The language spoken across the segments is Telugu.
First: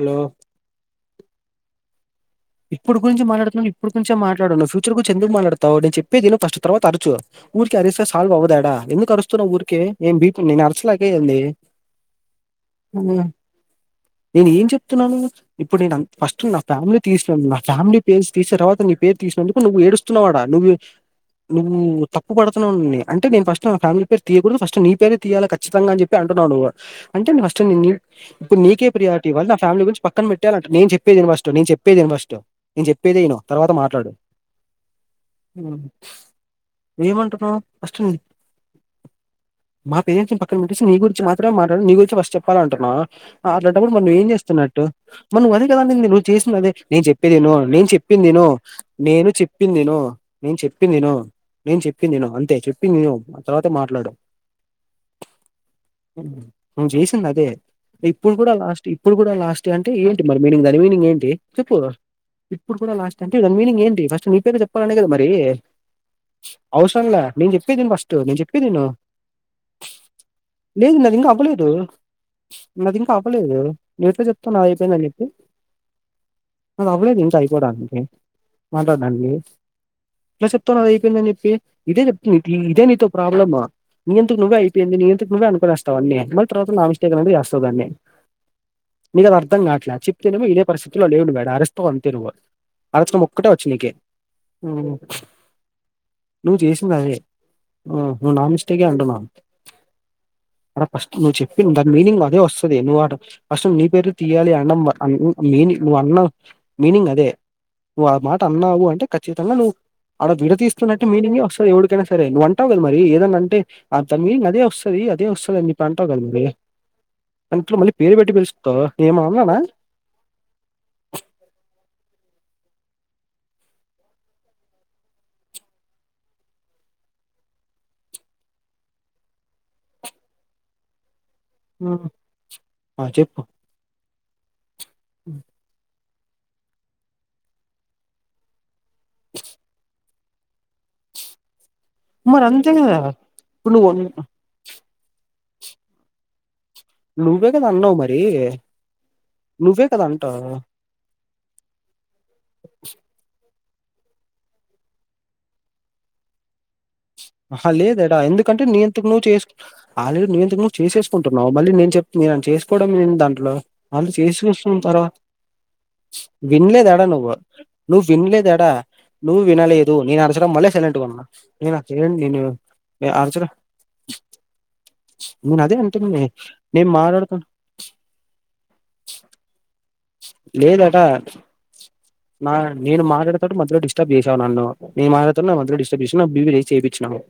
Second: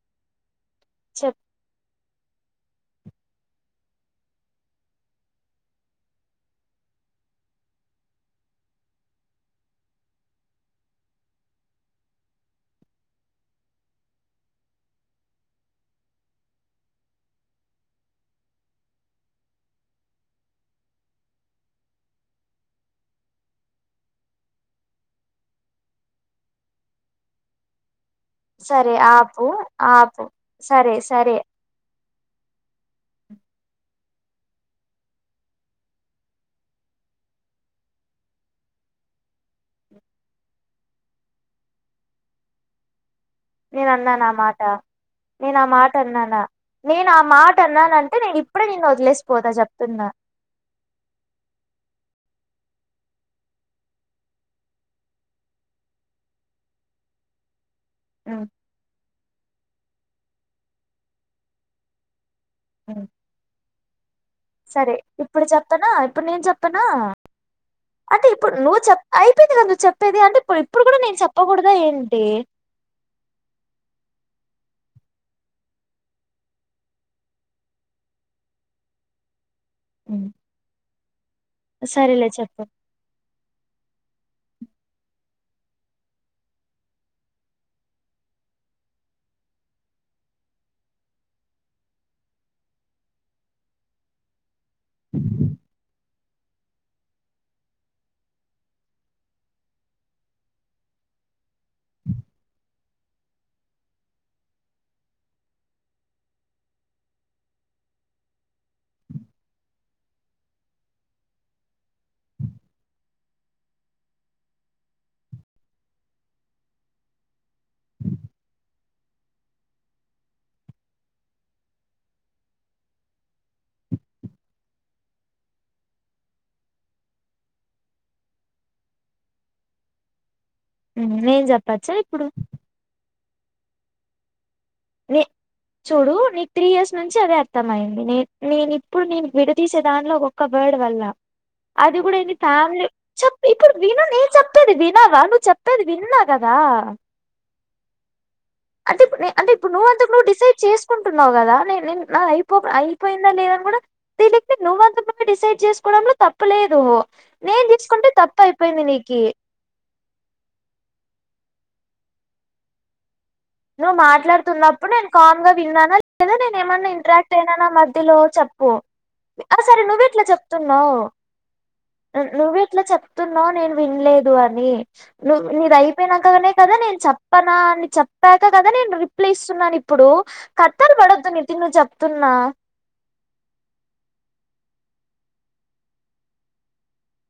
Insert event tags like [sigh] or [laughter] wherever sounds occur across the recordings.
హలో చెప్ ఇప్పుడు గురించి మాట్లాడుతున్నాను ఇప్పుడు గురించే మాట్లాడు ఫ్యూచర్ గురించి ఎందుకు మాట్లాడతావ్ నేను చెప్పేదిను ఫస్ట్ తర్వాత అరుచు ఊరికి అరస్తే సాల్వ్ అవదాడా ఎందుకు అరుస్తున్నావు ఊరికే బీపి నేను అరచలేక ఏంది నేను ఏం చెప్తున్నాను ఇప్పుడు అం నేను ఫస్ట్ నా ఫ్యామిలీ తీసిన నా ఫ్యామిలీ పేరు తీసిన తర్వాత నీ పేరు తీసినందుకు నువ్వు ఏడుస్తున్నావాడు నువ్వు నువ్వు తప్పు పడుతున్నావు అంటే నన్నీ ఫస్ట్ నా ఫ్యామిలీ పేరు తీయకూడదు ఫస్ట్ నీ పేరే తీయాలి కచ్చితంగాని చెప్పి అంటున్నావ్ నువ్వు అంటే నె ఫస్ట్ నేన్ నీ ఇప్పుడుకే సరే ఆపు ప్రిారిటీవ్వళ నా ఫ్యామిలీ గుంచి ఆపు పక్కన పెట్టాలంట నే సరే చెప్పేది సరే ఫస్ట్ నను చెప్పే చెప్పేది ఫస్ట్ నేను చెప్పేది నేను తర్వాత మాట్లాడు ఏమంటున్నావు ఫస్ట్ మా పేర పక్కన పెట్టేసి నీ గురించి మాత్రమే మాట్లాడు నీ గురించి ఫస్ట్ చెప్పాలంటున్నావు నేను అట్లాంటపుడు మరి ను అన్నాను ఏం ఆ మాట చేస్తున్నట్టు మరి నువ్ నేను ఆ అదే కదా మాట నువ్వు అన్నానా చేసిందదే నేను ఆ చెప్పేదిను మాట నేను అన్నానంటే చెప్పింది నేను ఇప్పుడే నిన్ను నేను వదిలేసిపోతా చెప్పింది నేను చెప్తున్నా నేను చెప్పిందిను నేను చెప్పిందిను అంతే చెప్పింది ను ఆ తర్వాతే మాట్లాడు హు చేసిందదే ఇప్పుడు ఉమ్, కూడా లాస్ట్ ఇప్పుడు కూడా లాస్ట్ అంటే ఏంటి మరి మీనింగ్ దాని మీనింగ్ ఏంటి చెప్పుర్ ఇప్పుడు కూడా ఉమ్, లాస్ట్ అంటే దాని మీనింగ్ ఏంటి ఫస్ట్ నీ పేరు సరే చెప్పాలనే కదా మరి ఇప్పుడు చెప్పనా ఇప్పుడు నేను చెప్పనా అవసరంలా నేను చెప్పేదిను ఫస్ట్ అంటే నేను ఇప్పుడు నువ్వు చెప్పేదిను చెప్ అయిపోయింది కదా నువ్వు చెప్పేది అంటే ఇప్పుడు ఇప్పుడు లేదు కూడా నేను నాది ఇంకా అవ్వలేదు చెప్పకూడదా ఏంటి నాది ఇంకా అవ్వలేదు నేతే చెప్తాను చనగితే అది అవ్వలేదు ఇంకా అయిపోడానికి మాట్లాడడానికి ఉమ్, ఎలా చెప్తానవ్ అది అయిపోయిందని చెప్పి ఇదే చెప్ సరేలే నీ చెప్పు ఇదే నీతో ప్రాబ్లము నీ అంతకు నువ్వే అయిపోయింది నీ అంతట నువ్వే అను అన్నీ మళ్ళీ తర్వాత నా మిస్టేక్ అనైతె చేస్తావ్ దాన్ని నీకది అర్థం కాట్లే చెప్తేనెమో ఇనే పరిస్థితిలో లేవు నువ్వీడ అరిస్తవ్ అంతే నువ్వు అరచడం ఒక్కటే వచ్చి నీకే హూ నువ్వు చేసిందదే హా నువు నా మిస్టేకే అంటున్నావ్ అడ ఫస్ట్ నువ్వు చెప్పింది దాని మీనింగ్ అదే వస్తది నువ్వు ఫస్ట్ నీ పేరు తీయాలి అనడం మీనింగ్ నువ్వు అన్నావు మీనింగ్ అదే నువ్వు ఆ మాట అన్నావు అంటే ఖచ్చితంగా నువ్వు ఆడ విడతస్తున్నట్ే మీనింగే వస్తుంది ఎవడికైనా సరే నువ్వు అంటావు కదా మరి ఏదన్నా అంటే తన మీనింగ్ అదే వస్తుంది అదే వస్తుంది నీ అంటావు కదా మరి అట్లో మళ్ళీ పేరు పెట్టి పిలుస్తందవు న ఏమ అన్నానా న చెప్పచ్చా హ్మ్. ఇప్పుడు ఆ చెప్పు న చూడ నీకు త్రీ ఇయర్స్ నుంచి అదే అర్థమైంది నీక్ ఇప్పుడు నేను విడ తీసే దానిలో ఒక ఒక్క బర్డ్ వల్ల అది కూడా ఇది మరి అంతే ఫ్యామిలీ కదా ఇప్పుడు విను నేను చెప్పేది న్నాగా నువ్వు చెప్పేది విన్నా కదా గా అన్నవ్ మరి అంటే ఇప్పు అంటే ఇప్పుడు నువ్వే నువ్వు కదా అంతకు నువ్వు అంటావు డిసైడ్ చేసుకుంటున్నావు కదా నేనుే నా అయిపో అయిపోయిందా లేదని కూడా దీనికి నువ్వంత డిసైడ్ చేసుకోవడంలో తప్పులేదు నేను ఆహా తీసుకుంటే లేదడా తప్పు ఎందుకంటే అయిపోయింది నియంతట నీకి నువ్ చే ఆల్రెడీ నియంతట నువ్ చేసేసుకుంటున్నావు మళ్ళీ నేను చెప్ని చేసుకోవడం దాన్ని నువ్వు మాట్లాడుతున్నప్పుడు నేను కాన్ గా విన్నానా లేదా నేను ఏమన్నా వినలేదేడా నువ్వు ఇంట్రాక్ట్ అయినానా నువ్వు మధ్యలో చెప్పు వినలేదాడా నువ్వు ఆ సరే వినలేదు నువ్్వ నేను ఎట్లా అరచడం వల్లే చెప్తున్నావు్ సైలెంట్గా ఉన్నా నేను అసలు నేను నువ్వెట్లా చెప్తున్నావ్ అరచడం నేను విన్లేదు అని నువ్ నేను అదే అంటుంది నీదయిపోయినంకనే కదా నేను చెప్పనా అని చెప్ ప్యాకా కదా నేను రిప్లేస్తున్నాను ఇప్పుడు కట్టలు లేదట పడొద్దు న తి ను చెప్తున్నా బట్టి మద్యలో డిస్టర్బ్ చేసావు నన్ను [inaudible]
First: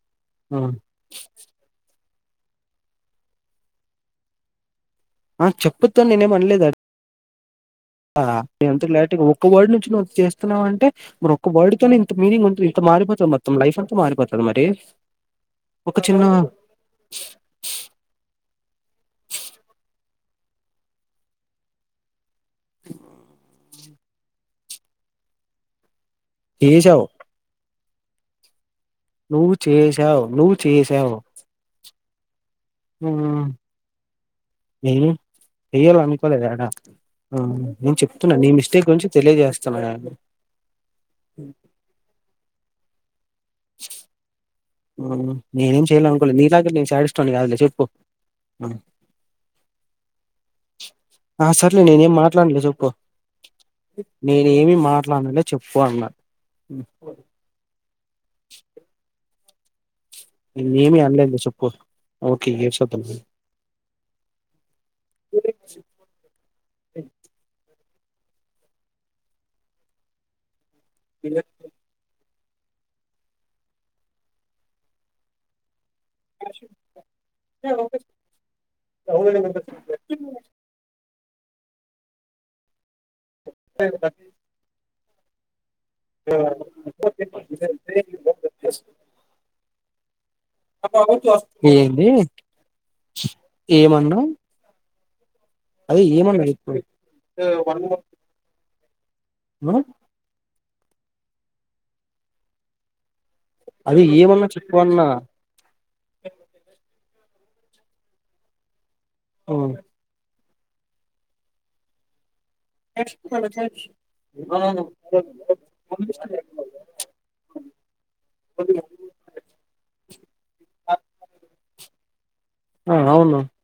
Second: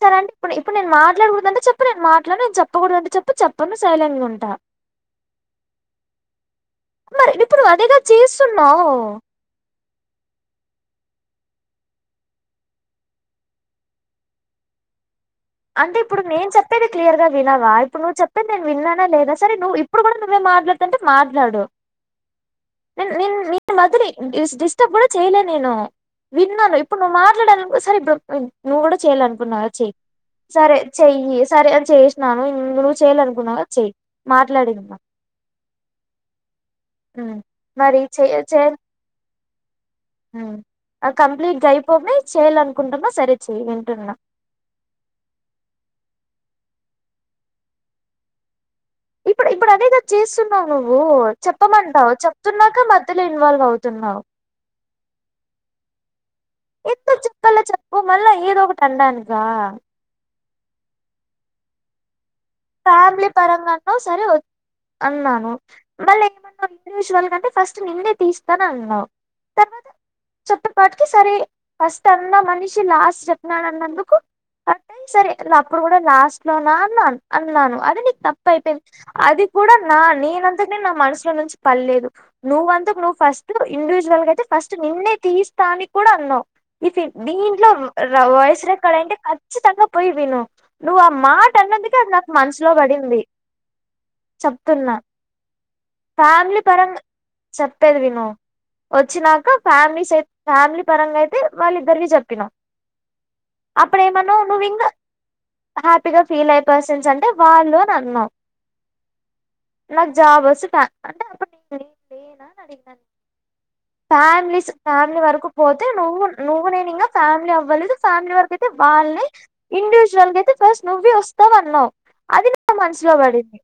సరే అంటే ఇప్పుడు ఇప్పుడు నేన్ మాట్లాడకూడదంటె చెప్పు నేను మాట్లాడ్ను నేన్ చెప్పకూడదంటె చెప్పు చెప్పను సైలెంట్గుటా ఆ చెప్పద్దన్ నేనేం అనలేద్ మరి ఇప్పుడు అదేగా చేస్తున్నావు ఒక్క వర్డ్ నుంచి చేస్తున్నావంటే మరి ఒక్క వర్డ్ తోనే ఇంత మీనింగ్ ఉంటది ఇంత మారిపోతది మొత్తం లైఫ్ అంతా మారిపోతది మరి ఒక అంటే ఇప్పుడు చిన్న నేను చెప్పేది క్లియర్గా వినవా ఇప్పుడు నువ్వు చెప్పేది నేను విన్నానా లేదా సరే నువ్వు ఇప్పుడు గుడ మాట్లాతంటే మాట్లాడు నిన్ నిన్ మద్యలో డిస్టర్బ్ గుడా చేయలే నేను విన్నాను ఇప్పుడు చేసావు నువ్వు మాట్లాడాలనుకో సరే బ్రో నువ్వు చేసావు నువ్ సరే చెయ్యి సరే చేసినాను నువ్వు చేయలె అనుకున్నావ్గా చేయి మాట్లాదిందా నేను చెయ్యాలనుకోలేదాడా హ్ ఆ! నేను మరి చెప్తున్నా చేయ నీ మిస్టేక్ గురించి తెలియజేస్తున్నా నేను. హ్ కంప్లీట్గా అయిపోని చేయాలనుకుంటున్న సరే చెయ్ వింటున్నా హ్మ్. నేనేం చేయలె అనుకోలె నీ లాగా నేన్ శాడిస్ట్ కాదులే చెప్పు ఆ ఇప్పుడ్ ఇప్పుడదే కదా చేస్తున్నావు నువ్వు ఆ! సర్లే నేనేం చెప్పమంటావు మాట్లాడలే చెప్తున్నాక చెప్పు మధ్యలో ఇన్వాల్వ్ అవుతున్నావ్. అట్ల అన్లే చెప్పుకో అన్నా హ్మ్. ఊ మళ్ళ ఏదో ఒకట్టండానికా నిన్నేమి అన్లేదు చెప్పు ఓకే ఏడ్చొద్దు ఫ్యామిలీ పరంగా అన్నావ్ సరే అన్నాను మళ్ళీ ఏమన్నావు ఇండివిజువల్గాంటే ఫస్ట్ నిన్నే తీస్తాను అన్నావు తర్వాత చ వాటికి సరే ఫస్ట్ మనిషి లాస్ట్ చెప్పినాడు అన్నందుకు అంటే సరే ఇప్పుడు గూడా లాస్ట్లో నా అన్న్ న్నాను. అది నీక్ తప్పయిపోయింది అది కూడా నా నేనంతక్ నేన్ మనసులో నుంచి పల్లేదు నువ్వంతకు నువ్వు ఫస్ట్ ఇండివిజువల్గాయితే ఫస్ట్ నిన్నే తీస్తానిక్ కూడన్నావ్ ఇది దీంట్లో ర వాయిస్ రెక్కార్డ్ అంటే ఖచ్చితంగా పోయి విను నువ్ ఆ మాట అన్నందుకె ఏంది స్లో పడింది ఏమన్నా చెప్తు అదే ఏమన్నా ఫ్యామిలీ చెప్పు పరంగా చెప్పేది విను వచ్చినాక ఆ! ఫ్యామిలీ సై ఫ్యామిలీ పరంగా అయితే వాళ్ళ ఇద్దరివి చెప్పినాం అదే ఏమన్నా అప్పుడేమన్నవ్ నువ్ చెప్పు ఇంగా అన్నా హ్యాపీగా ఫీల్ అయిత అంటే వాళ్ళు నన్నావ్ హ్మ్. నాకు జాబ్ అంట అడునా ఫ్యామిలీస్ ఫ్యామిలీ వరకు పోతే నువ్వు నువ్వు నేను ఇంకా ఫ్యామిలీ అవ్వలేదు ఫ్యామిలీ వరకు అయితే వాళ్ళని ఇండివిజువల్ అయితే ఫస్ట్ నువ్వి వస్తావు అది నా ఆ మనసులో అవును పడింది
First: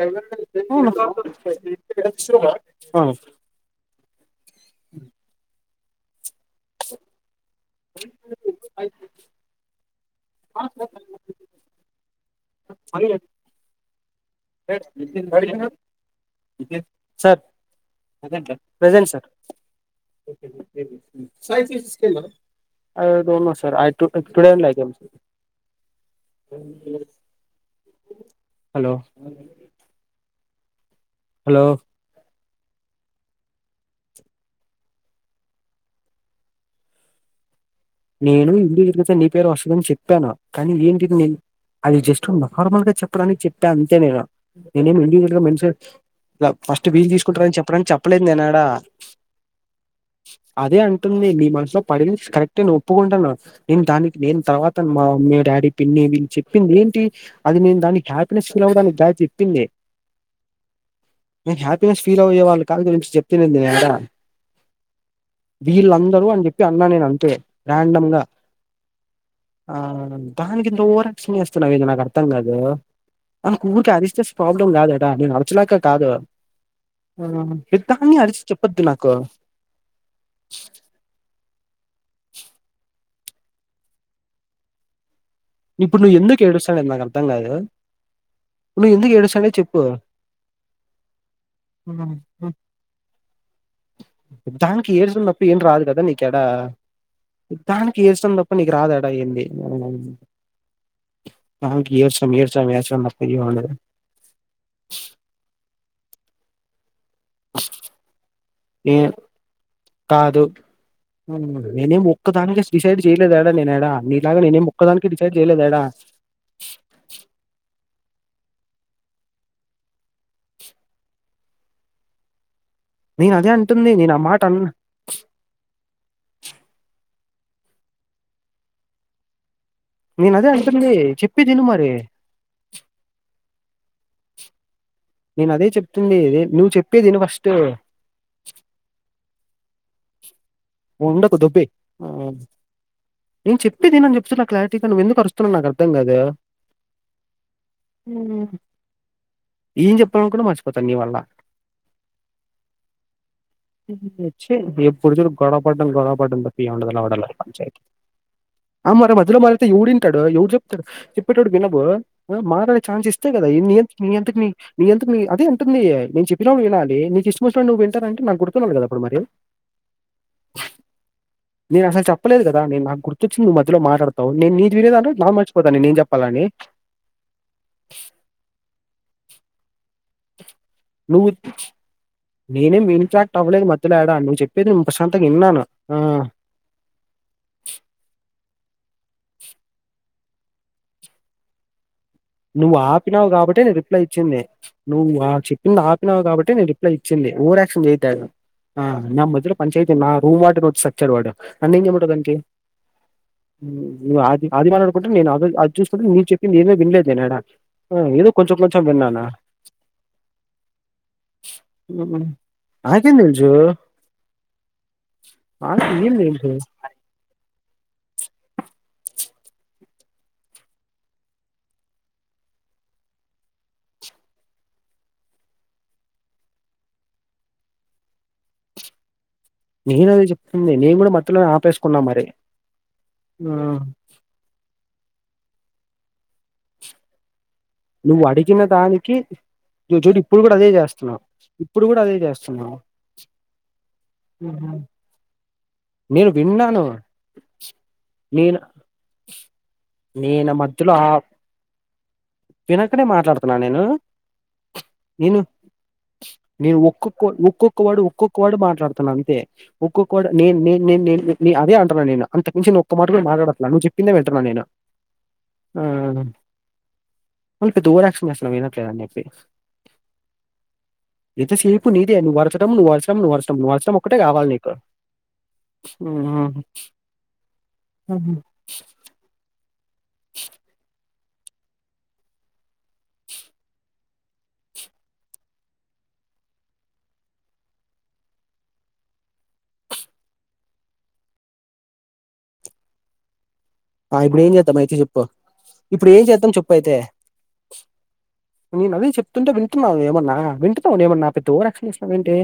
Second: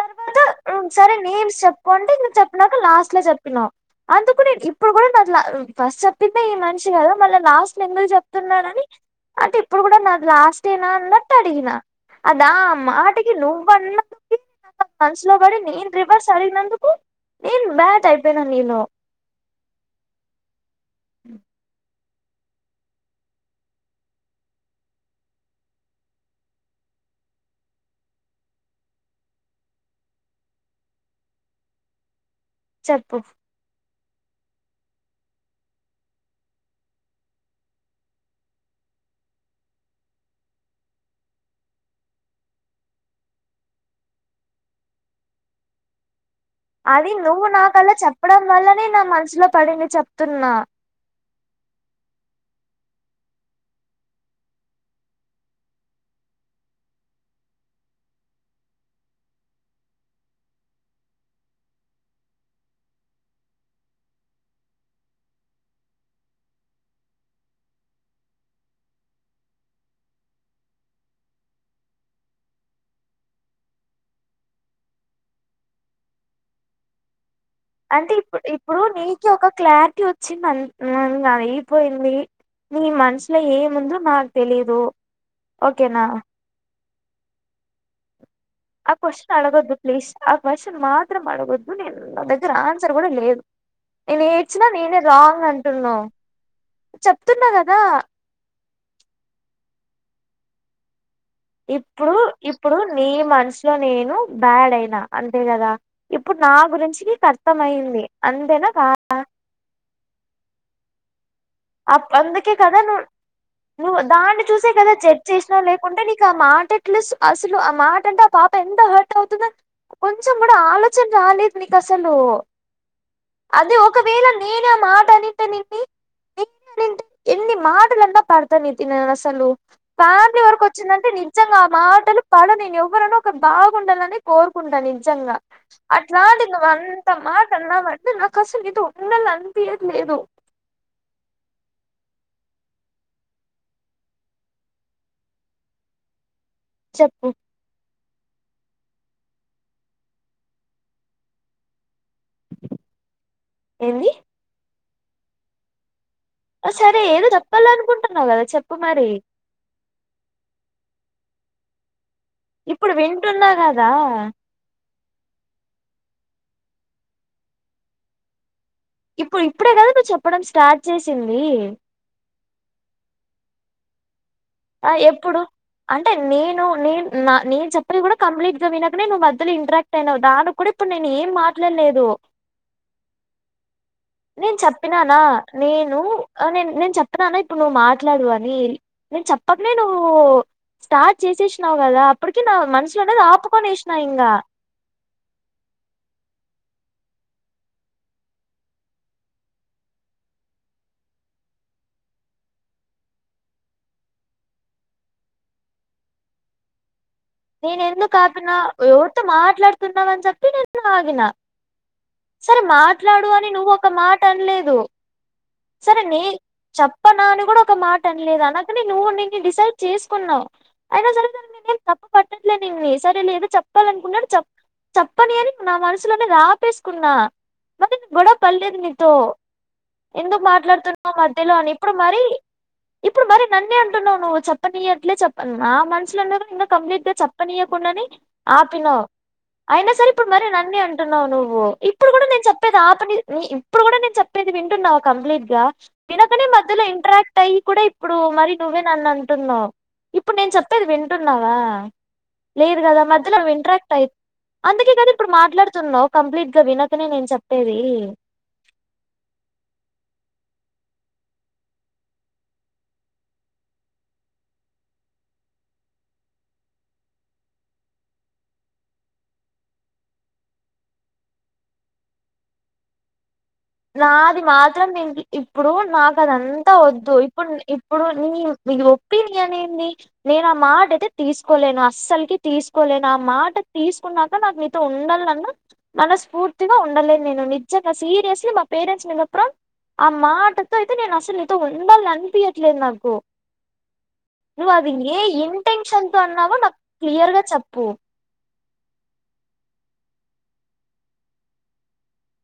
తర్వాత ఒకసారి నేమ్ చెప్పుకోంటే నను చెప్పినాక ఆ! లాస్ట్ లో చెప్పినావు అందుకు నేను ఇప్పుడు కూడా నాదిలా ఫస్ట్ చెప్పిందిే ఈ మనిషి కదా మళ్ లాస్ట్ మెమరీ చెప్తున్నాడని అంటే ఇప్పుడు కూడా నా లాస్ట్నాన్నట్ అడిగిన అదా మాటికి నువ్వున్న ని ని అడిగినందుకు సార్ నేను బ్యాట్ అయిపోయినా స నీలో ప్రజెట్ సార్ సై చ హ సార్డ హలో హలో చెప్పు నేను ఇండివిజువల్గా నీ పేరు వస్తుందని చెప్పాను కానీ ఏంటిది నేను అది జస్ట్ నార్మల్ గా చెప్పడానికి చెప్పా అంతే నేను నేనేమి ఇంవిజువల్ గా మెన్షన్ ఇలా ఫస్ట్ వీలు అది నువ్వు తీసుకుంటారని చెప్పడానికి నాకల్లా చెప్పలేదు చెప్పడం నేనాడా వల్లనే నా మనసులో పడింది చెప్తున్నా మ పడి కెక్ అంటేే ఒప్పుకుంటాను నేను దానికి నేను తర్వాత మా మమ్మీ డాడీ పిన్ని వీళ్ళు చెప్పింది ఏంటి అది నేను దాని హ్యాపీనెస్ ఫీల్ అవడానికి ద చెప్పింది నేను హ్యాపీనెస్ ఫీల్ అవ్యే వాళ్ళు కాదు గురి చెప్త నే వీళ్ళు అందరు అని చెప్పి అన్నా నేను అంతే రాయాండమ్గా ఆ దానికి ఎంత రక్షణ చేస్తున్నా ఇది నాకు అర్థం కాదు ఆ ఊరికి అరిస్తే ప్రాబ్లం కాదట నేను అరచలేక కాదు ఆ అంటే పెద్దాన్ని ఇప్పుడు అరిచి ఇప్పుడు చెప్పొద్దు నాకు నీకి ఒక క్లారిటీ వచ్చి మ అ పోయింది నీ మన్ ఇట్లా ఏముందో నాకు తెలీదు ఇప్పుడు ఓకేనా నువ్ ఎందుకుడుస్తా ఎంద అర్థంగదు ఆ క్వశ్చన్ అడగొద్దు ప్లీజ్ ఆ క్వశ్చన్ మాత్రం అడగొద్దు నేను ఉమ్. నా దగ్గర ఆన్సర్ కూడా లేదు నేను ఏడ్చినా దానికి నేనే ఏడ్చడం తప్ప రాంగ్ ఏం రాదు కదా అంటున్నావ్ నీకాడా చెప్తున్నా కదా దానికి ఏడ్చడం తప్ప నీకు రాదాడా ఏంది ఊ ఇప్పుడు ఏడ్చడం ఇప్పుడు ఏడ్చడం నీ తప్ప ఏం ఉండదు మనసులో నేను బ్యాడ్ అయినా అంతే గదా ఇప్పుడు నా గురించి కర్థమయింది అంతేనా కా ఏం కాదు నేనేం అప్ అందుకే ఒక్కదానికే కదా డిసైడ్ నువ్వు చేయలేదాడా నేనేడా నువ్వు నీలాగా దాన్ని నేనేం చూసే కదా ఒక్కదానికే జడ్జ్ డిసైడ్ చేసినావ్ చేయలేదాడా లేకుంటే నీకు ఆ మాటలు అసలు ఆ మాట ఎంతుంటే ఆ పాప ఎంత హర్ట్ అవుతుంద కొంచెం కూడా ఆలోచన రాలేదు నీకు అసలు నేను అదే అంటుంది నేను ఆ ఒకవేళ మాట అన్ నేనే ఆ మాట అనింటె నిన్ని నేనంటే ఎన్ని మాటలన్న పెడతా నితిన్ నేన్ అస్సలు నేను ఫ్యామిలీ అదే వరకు అంటుంది వచ్చిందంటే నిజంగా చెప్పేదిను ఆ మరి మాటలు పడ నేను ఎవరన ఒక బాగుండాలని కోరుకుంట జంగా నేను అదే చెప్తుంది అట్లాంటిది నువ్వు అంత చెప్పేదిను మాట ఫస్ట్ అన్నావంటే నాకు అసలు నీతో ఉండాలన్ తినట్లేదు ఉండకు దొబ్బెయ్ హ్మ్ నేను చెప్పేది విను అని చెప్తున్న క్లారిటీగా నువ్వు ఎందుకు అరుస్తున్నాను నాకు అర్ధం కాదు చెప్పు హ్మ్ హు ఏం చెప్పాల అనుకున్న కూడా మర్చిపోతా నీ వల్ల ఏంది చ్చే ఏ ఎప్పుడూ చూడు గొడవ పడ్డం గొడవ పడ్డం తప్ప ఆ, ఏం సరే ఉండదు ఏదో [unintelligible] పంచాయితీ చెప్పాలనుకుంటున్నావు కదా చెప్పు ఆ మరి మధ్యలో మాట్లాడితే ఎవ్వుడు ఇన్ ప్తాడు ఎవడు చెప్తాడు చెప్పేటప్పుడు వినవు [unintelligible] మాటడే ఇప్పుడు ఛాన్స్ ఇస్తే కదా వింటున్నా ఎన్నీ ఏం నీ అంతకు నీ నీ అంతక్ నీ అదే అంటుంది నే చెప్పినప్పుడు వినాలి నీకు ఇష్టంచ్చినడు నువ్వు వింటానంటే నా గుర్ [unintelligible] కదా అప్పుడు మరి ఇప్పుడు ఇప్పుడే కదా నువ్వు చెప్పడం స్టార్ట్ చేసింది నేను అసలు చెప్పలేదు కదా నేను నాకు గుర్తొచ్చిందివ్ మా ధ్యలో మాట్లాడదు ఆ ఎప్పుడు అంటే చెప్పాలని. నేను నేను నా నేను చెప్పది కూడా కంప్లీట్ గా విన కానీ నువ్ మధ్యలో ఇంటరాక్ట్ అయినావు దానికి కూడా ఇప్పుడు నేను ఏం నువ్వు మాట్లాడలేదు నేనేం ఇన్ఫాక్ట్ అవ్వలేదు మద్యలో యాడ్ నెను చెప్పినానా నేను నె నేను చెప్పిననా ఇప్పుడు నువ్వు మాట్లాడు అని నేను చెప్పకనే నువ్వు స్టార్ట్ చేసేసినావు్ కదా అప్పటికి నా నువ్వు మనసులోనేది ఆపినావు కాబట్టి నేను ఆపుకొనేసినా రిప్లై ఇంగా ఇచ్చింది నువ్వు ఆ చెప్పింది ఆపినావు కాబట్టి నేను రిప్లై ఇచ్చింది ఓవర్క్షన్ చెయ్యదు యాడ ఆ నా మధ్యలో పంచయతీ నా రూమ్ వాటిని వచ్చిచ్చాడు వాడు నన్ను ఏం చెమంటాదంట్ది ఆదిమా అడుకుంటే నేను అద అది చూస్తుకుంటే నీను చెప్పింది నేమ వినలేదు తినాడు నేను ఎందుకు ఆపిన ఎవరితో మాట్లాడుతున్నావ అని చెప్పి నేన్న ఆగిన ఉమ్, సరే నాకేం మాట్లాడు అని తెలుసు నువ్వు ఒక మాట అనలేదు నాకు సరే ఏం నీ తెలుసు చేప్పనాని కూడా మాట అనలేదు అనకని నువ్వు నే డిసైడ్ చేసుకున్నావు అయినా సరే సరే నేనేేం తప్ప పట్టట్లేదు నిన్నీ సరే లేదో చెప్పాలనుకున్నాడు చెప్పని అని నా మనసులోనే అది ఆపేసుకున్నా మరి గొడవ పడలేదు నీతో నేను అదే ఎందుకు చెప్తుంది. నేను కూడా మాట్లాడుతున్నావు మధ్యలోనే మధ్యలో అని ఇప్పుడు ఆపేసుకున్నా మరి ఇప్పుడు మరి ఆ నన్నే అంటున్నావు నువ్వు చెప్పనియట్లే చెప్ప నా మనసులు అన్న ఇంకా కంప్లీట్గా చెప్ప పనియ్వకుండా అని నువ్వు అడిగిన ఆపినావు దానికి అయినా నువ్వు సరే చూడు ఇప్పుడు మర కూడా అదే అన్నీ చేస్తున్నావు అంటున్నావు నువ్వు ఇప్పుడు అదే కూడా నేను చేస్తున్నావు చెప్పేది ఆ పని ఇప్పుడు కూడా నేను చెప్పేది వింటున్నావ గా నేను వినకనే విన్నాను మధ్యలో ఇంటరాక్ట్ అయ్యి కూడా ఇప్పుడు మరి నేను నువ్వే నన్ను అంటున్నావు ఇప్పుడు నేను చెప్పేది మధ్యలో ఆ వింటున్నావా లేదు కదా వినకనే మధ్యలో మాట్లాడుతున్నా నేను ఇంట్రాక్ట్ అయి అందుకే కదా ఇప్పుడు నేను మాట్లాడుతున్నావు కంప్లీట్ గా వినకనే ఒక్కొక్క నేను చెప్పేది ఒక్కొక్క ఒక్కోక్క వర్డ్ నేను నే నేను అదేఅంటున్నా నేను అంతకు మించి న ఒక్క మాట కూడా మాట్లాడకు నువ్వు చెప్పిందే వింటున్నా నేను మల్ల పెద్ద ఓవర్ యాక్షన్ చేస్తన్నా వినట్లేదుని చెప్పి ఎంత సేపు నీదే నువ్వు అరచడం నువ్వు అరచడం నువ్వు అరచ్ నాది మాత్రం నే ఇప్పుడు నాకు అదంతా వద్దు ఇప్పుడు ఇప్పుడు నీ నీ ఒపీనియన్ ఏంది నేను ఆ మాట అయితే తీసుకోలేను అస్సలుకి తీసుకోలేను ఆ మాట తీసుకున్నాక నాకు మీతో ఉండాల అన్న మనస్ఫూర్తిగా ఉండలేను నేను నిజంగా సీరియస్ మా పేరెంట్స్ మీద ప్రాం ఆ మాటతో అయితే నేను అసలు నీతో ఉండాలని అనిపియట్లేదు నాకు ఇప్పుడు ఏం నువ్ చేద్దాం అది అయితే ఏ చెప్పు ఇంటెన్షన్ ఇప్పుడు తో ఏం చేద్దాం అన్నావో చెప్పు నాకు అయితే క్లియర్గా చెప్పు నేను అది చెప్తుంటే వింటున్నావ ఏమన్నా వింటున్నావ ఏమన్నా పెద్ద ఓవర్ యాక్షన్ చేస్తున్నావ్ ఏంటి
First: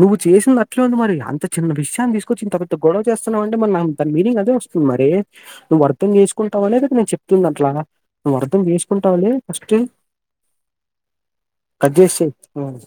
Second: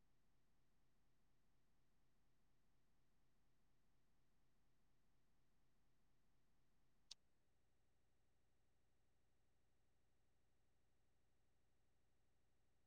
నువ్వు చేసింది అట్లే ఉంది మరి అంత చిన్న విషయాన్ని తీసుకొచ్చి ఇంత పెద్ద గొడవ చేస్తున్నావంటే మరి తన మీనింగ్ అదే వస్తుంది మరి నువ్వు అర్థం చేసుకుంటావనే నేను చెప్తుంది అట్లా నువ్వు అర్థం చేసుకుంటావలే ఫస్ట్ కట్ చేసి చేయి